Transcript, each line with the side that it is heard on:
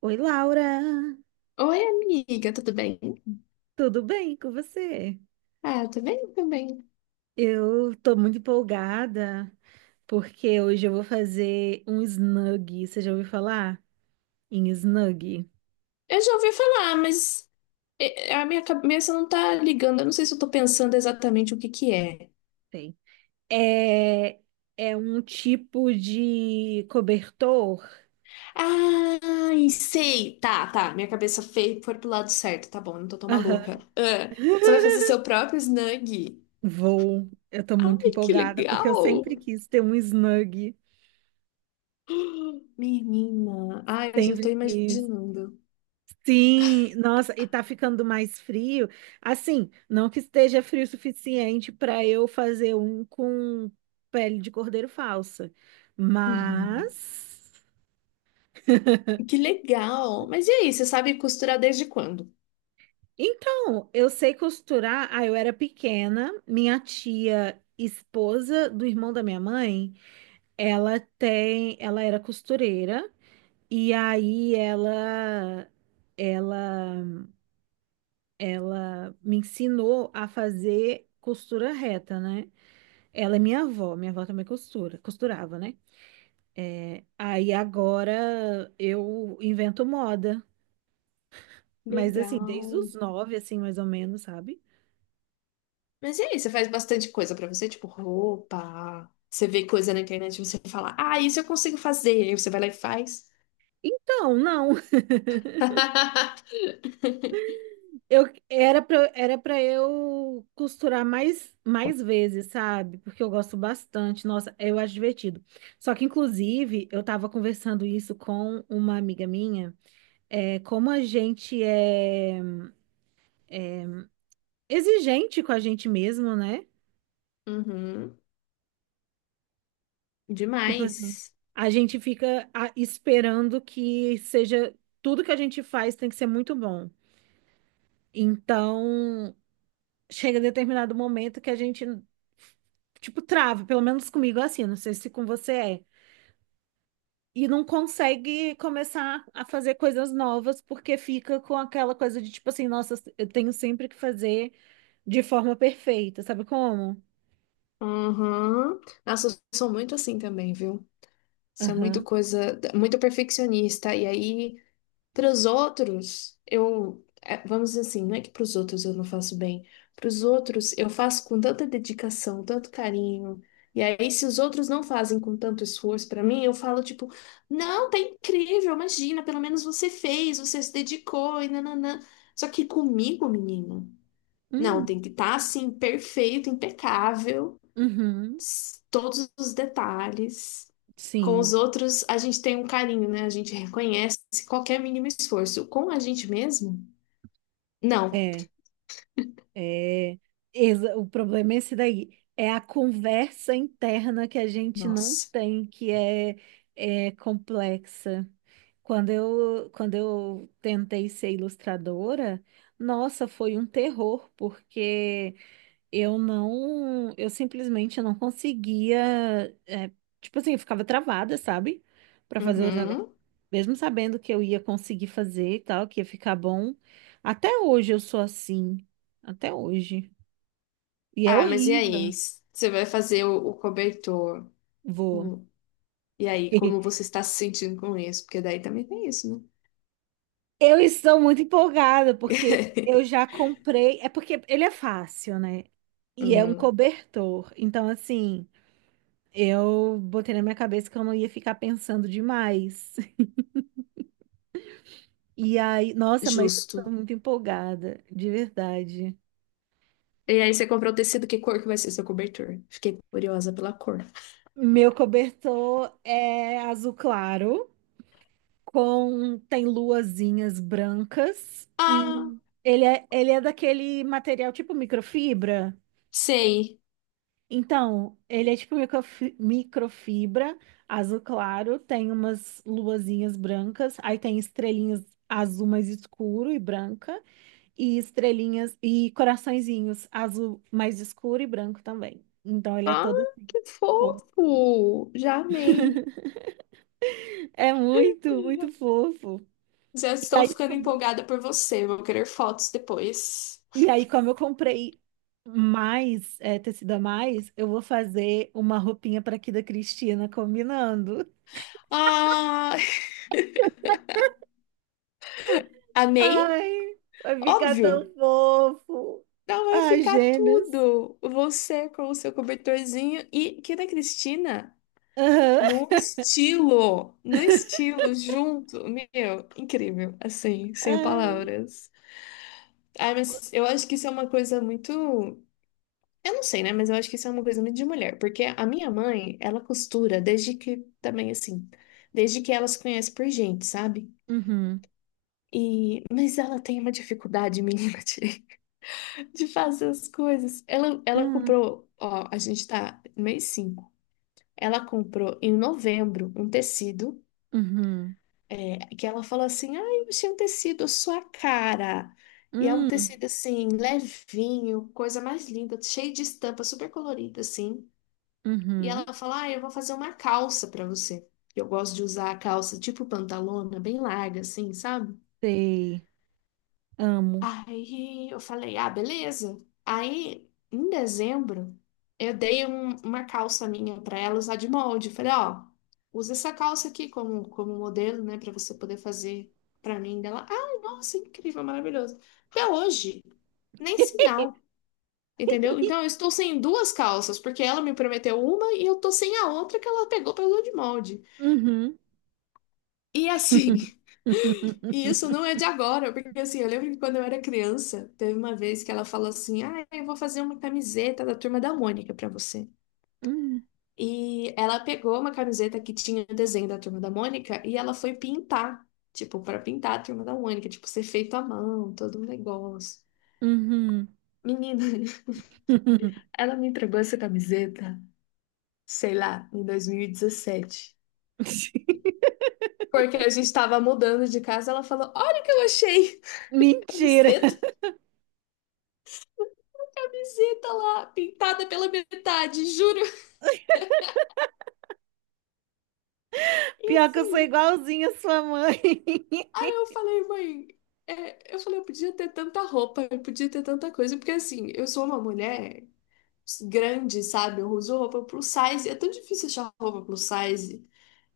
right: Oi, Laura!
left: Oi, amiga, tudo bem?
right: Tudo bem com você?
left: Ah, eu tô bem também.
right: Eu tô muito empolgada porque hoje eu vou fazer um snug. Você já ouviu falar em snug?
left: Eu já ouvi falar, mas a minha cabeça não tá ligando. Eu não sei se eu tô pensando exatamente o que que é.
right: Tem. É, é um tipo de cobertor.
left: Ah, sei. Tá, tá. Minha cabeça feia foi pro lado certo. Tá bom, eu não tô tão maluca.
right: Aham.
left: Ah, você vai fazer seu próprio snug?
right: Vou. Eu tô muito
left: Ai, que
right: empolgada porque eu
left: legal!
right: sempre quis ter um snug.
left: Menina, ai, eu já tô
right: Sempre quis.
left: imaginando.
right: Sim, nossa, e tá ficando mais frio. Assim, não que esteja frio o suficiente para eu fazer um com pele de cordeiro falsa. Mas.
left: Que legal! Mas e aí, você sabe costurar desde quando?
right: Então, eu sei costurar. Ah, eu era pequena, minha tia, esposa do irmão da minha mãe, ela era costureira e aí ela ela me ensinou a fazer costura reta, né? Ela é minha avó também costura, costurava, né? Aí agora eu invento moda, mas assim, desde
left: Legal.
right: os 9, assim, mais ou menos, sabe?
left: Mas e aí, você faz bastante coisa pra você, tipo roupa. Você vê coisa na internet e você fala, ah, isso eu consigo fazer. Aí você vai lá e faz.
right: Então, não, eu era pra eu costurar mais vezes, sabe? Porque eu gosto bastante, nossa, eu acho divertido. Só que, inclusive, eu tava conversando isso com uma amiga minha, como a gente é exigente com a gente mesmo, né?
left: Uhum,
right: Tipo assim,
left: demais.
right: a gente fica esperando que seja tudo que a gente faz tem que ser muito bom. Então, chega determinado momento que a gente, tipo, trava, pelo menos comigo é assim, não sei se com você é, e não consegue começar a fazer coisas novas porque fica com aquela coisa de tipo assim, nossa, eu tenho sempre que fazer de forma perfeita, sabe como?
left: Uhum. Nossa, eu sou muito assim também, viu? Isso é muito
right: Aham.
left: coisa, muito perfeccionista. E aí, para os outros, eu, é, vamos dizer assim, não é que para os outros eu não faço bem. Para os outros, eu faço com tanta dedicação, tanto carinho. E aí, se os outros não fazem com tanto esforço para mim, eu falo tipo, não, tá incrível, imagina, pelo menos você fez, você se dedicou e nananã. Só que comigo, menina, não,
right: Hum.
left: tem que estar assim, perfeito, impecável,
right: Uhum.
left: todos os detalhes. Com os
right: Sim.
left: outros, a gente tem um carinho, né? A gente reconhece qualquer mínimo esforço. Com a gente mesmo? Não.
right: É. É, o problema é esse daí. É a conversa interna que a gente não
left: Nossa.
right: tem, que é complexa. Quando eu tentei ser ilustradora, nossa, foi um terror, porque eu simplesmente não conseguia, é, tipo assim, eu ficava travada, sabe? Para fazer os negócios.
left: Uhum.
right: Mesmo sabendo que eu ia conseguir fazer e tal, que ia ficar bom, até hoje eu sou assim. Até hoje. E é
left: Ah, mas e aí?
right: horrível.
left: Você vai fazer o cobertor.
right: Vou.
left: Hum. E aí, como você está se sentindo com isso? Porque daí também tem isso, né?
right: Eu estou muito empolgada porque eu já comprei. É porque ele é fácil, né? E é um
left: Hum,
right: cobertor. Então, assim, eu botei na minha cabeça que eu não ia ficar pensando demais. E aí, nossa, mas eu estou
left: justo.
right: muito empolgada, de verdade.
left: E aí você comprou o tecido, que cor que vai ser seu cobertor? Fiquei curiosa pela cor.
right: Meu cobertor é azul claro, com tem luazinhas brancas
left: Ah,
right: e ele é daquele material tipo microfibra.
left: sei.
right: Então, ele é tipo microfibra, azul claro, tem umas luazinhas brancas, aí tem estrelinhas azul mais escuro e branca, e estrelinhas e coraçõezinhos azul mais escuro e branco também. Então, ele é
left: Ah,
right: todo assim,
left: que
right: fofo.
left: fofo! Já amei.
right: É muito, muito fofo.
left: Já
right: E
left: estou
right: aí,
left: ficando empolgada por você. Vou querer fotos depois.
right: E aí, como eu comprei mais, tecido a mais, eu vou fazer uma roupinha para aqui da Cristina combinando.
left: Ah, amei?
right: Ai, vai ficar
left: Óbvio.
right: tão fofo.
left: Não vai
right: Ai,
left: ficar
right: gêmeos.
left: tudo. Você com o seu cobertorzinho e que da Cristina
right: Aham.
left: no estilo, no estilo junto. Meu, incrível, assim, sem
right: Ai.
left: palavras. Ai,
right: Qu-
left: mas eu acho que isso é uma coisa muito... Eu não sei, né? Mas eu acho que isso é uma coisa muito de mulher, porque a minha mãe, ela costura desde que também assim, desde que ela se conhece por gente, sabe?
right: Uhum.
left: E mas ela tem uma dificuldade, menina, de, de fazer as coisas. Ela
right: Uhum.
left: comprou, ó, a gente tá no mês 5. Ela comprou em novembro um tecido,
right: Uhum.
left: é, que ela falou assim: "Ah, eu achei um tecido à sua cara". E é um
right: Uhum.
left: tecido assim, levinho, coisa mais linda, cheio de estampa, super colorida assim. E
right: Uhum.
left: ela fala: Ah, eu vou fazer uma calça pra você. Eu gosto de usar a calça tipo pantalona, bem larga, assim, sabe?
right: Sei. Amo.
left: Aí eu falei: Ah, beleza. Aí, em dezembro, eu dei uma calça minha pra ela usar de molde. Falei: Ó, usa essa calça aqui como modelo, né, pra você poder fazer pra mim dela. Ai, nossa, incrível, maravilhoso. Até hoje, nem sinal. Entendeu? Então eu estou sem duas calças, porque ela me prometeu uma e eu tô sem a outra que ela pegou pra usar de molde.
right: Uhum.
left: E assim, e isso não é de agora, porque assim, eu lembro que quando eu era criança, teve uma vez que ela falou assim: Ah, eu vou fazer uma camiseta da Turma da Mônica pra você.
right: Uhum.
left: E ela pegou uma camiseta que tinha o desenho da Turma da Mônica e ela foi pintar, tipo, pra pintar a Turma da Mônica, tipo, ser feito à mão, todo um negócio.
right: Uhum.
left: Menina, ela me entregou essa camiseta, sei lá, em 2017. Porque a gente tava mudando de casa, ela falou: Olha o que eu achei!
right: Mentira.
left: Camiseta. Camiseta lá, pintada pela metade, juro. E
right: Pior que eu sou
left: assim,
right: igualzinha à sua mãe.
left: eu falei, mãe, é, eu falei, eu podia ter tanta roupa, eu podia ter tanta coisa, porque assim, eu sou uma mulher grande, sabe? Eu uso roupa plus size, é tão difícil achar roupa plus size.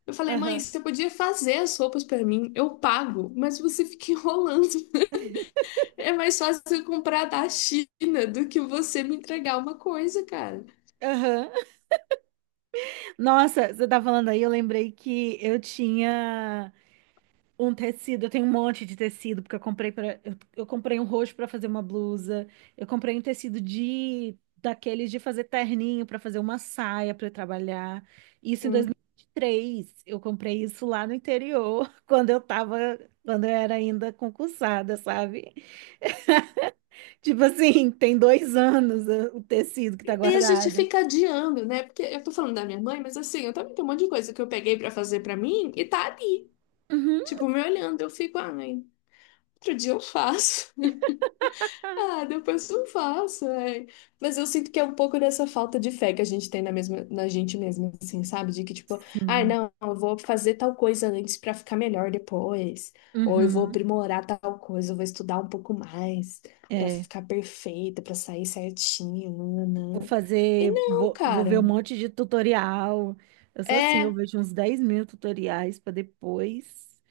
left: Eu falei, mãe,
right: Aham,
left: você podia fazer as roupas pra mim, eu pago, mas você fica enrolando. É mais fácil eu comprar da China do que você me entregar uma coisa, cara.
right: aham. Nossa, você tá falando aí, eu lembrei que eu tinha um tecido, eu tenho um monte de tecido, porque eu comprei eu comprei um roxo pra fazer uma blusa, eu comprei um tecido de daqueles de fazer terninho pra fazer uma saia pra eu trabalhar. Isso em 2023. Eu comprei isso lá no interior, quando eu era ainda concursada, sabe? Tipo assim, tem 2 anos, o tecido que tá
left: E a gente
right: guardado.
left: fica adiando, né? Porque eu tô falando da minha mãe, mas assim, eu também tenho um monte de coisa que eu peguei pra fazer pra mim e tá ali,
right: Uhum.
left: tipo, me olhando. Eu fico, ai, outro dia eu faço. Ah, depois eu faço, ai. Mas eu sinto que é um pouco dessa falta de fé que a gente tem na mesma, na gente mesma, assim, sabe? De que, tipo, ai,
right: Sim.
left: não, eu vou fazer tal coisa antes pra ficar melhor depois. Ou eu vou
right: Uhum.
left: aprimorar tal coisa, eu vou estudar um pouco mais pra
right: É.
left: ficar perfeita, pra sair certinho,
right: Vou
left: nananã. E
right: fazer.
left: não,
right: Vou ver um
left: cara.
right: monte de tutorial. Eu sou assim, eu
left: É,
right: vejo uns 10.000 tutoriais pra depois.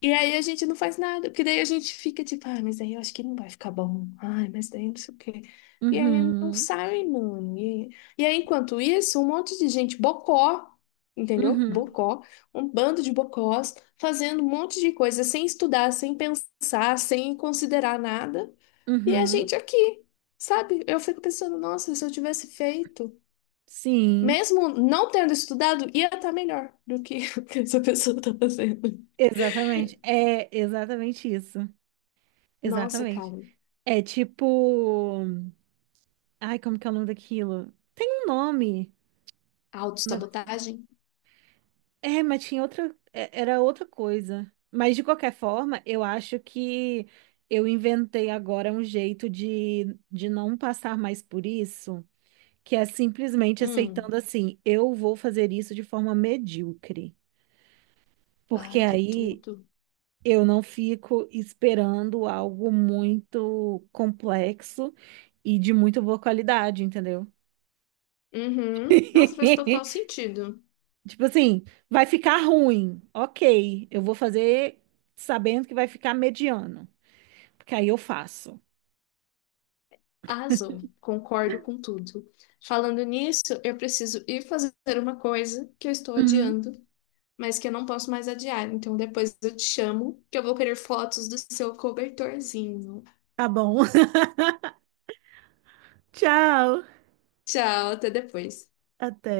left: e aí a gente não faz nada, porque daí a gente fica tipo, ah, mas aí eu acho que não vai ficar bom. Ai, mas daí não sei o quê. E aí não
right: Uhum.
left: sai, mano. E aí, enquanto isso, um monte de gente bocó, entendeu?
right: Uhum.
left: Bocó, um bando de bocós fazendo um monte de coisa sem estudar, sem pensar, sem considerar nada. E a
right: Uhum.
left: gente aqui, sabe? Eu fico pensando, nossa, se eu tivesse feito,
right: Sim.
left: mesmo não tendo estudado, ia estar melhor do que o que essa pessoa tá fazendo.
right: Exatamente. É exatamente isso.
left: Nossa, cara.
right: Exatamente. É tipo. Ai, como que é o nome daquilo? Tem um nome. um
left: Autossabotagem?
right: É, mas tinha outra, era outra coisa. Mas de qualquer forma, eu acho que eu inventei agora um jeito de não passar mais por isso, que é simplesmente
left: Hum,
right: aceitando assim, eu vou fazer isso de forma medíocre. Porque
left: ai, que
right: aí
left: tudo.
right: eu não fico esperando algo muito complexo e de muito boa qualidade, entendeu?
left: Uhum. Nossa, faz total sentido.
right: Tipo assim, vai ficar ruim. Ok, eu vou fazer sabendo que vai ficar mediano. Porque aí eu faço.
left: Arrasou. Concordo com tudo. Falando nisso, eu preciso ir fazer uma coisa que eu estou
right: Uhum.
left: adiando, mas que eu não posso mais adiar. Então depois eu te chamo, que eu vou querer fotos do seu cobertorzinho.
right: Tá bom. Tchau.
left: Tchau, até depois.
right: Até.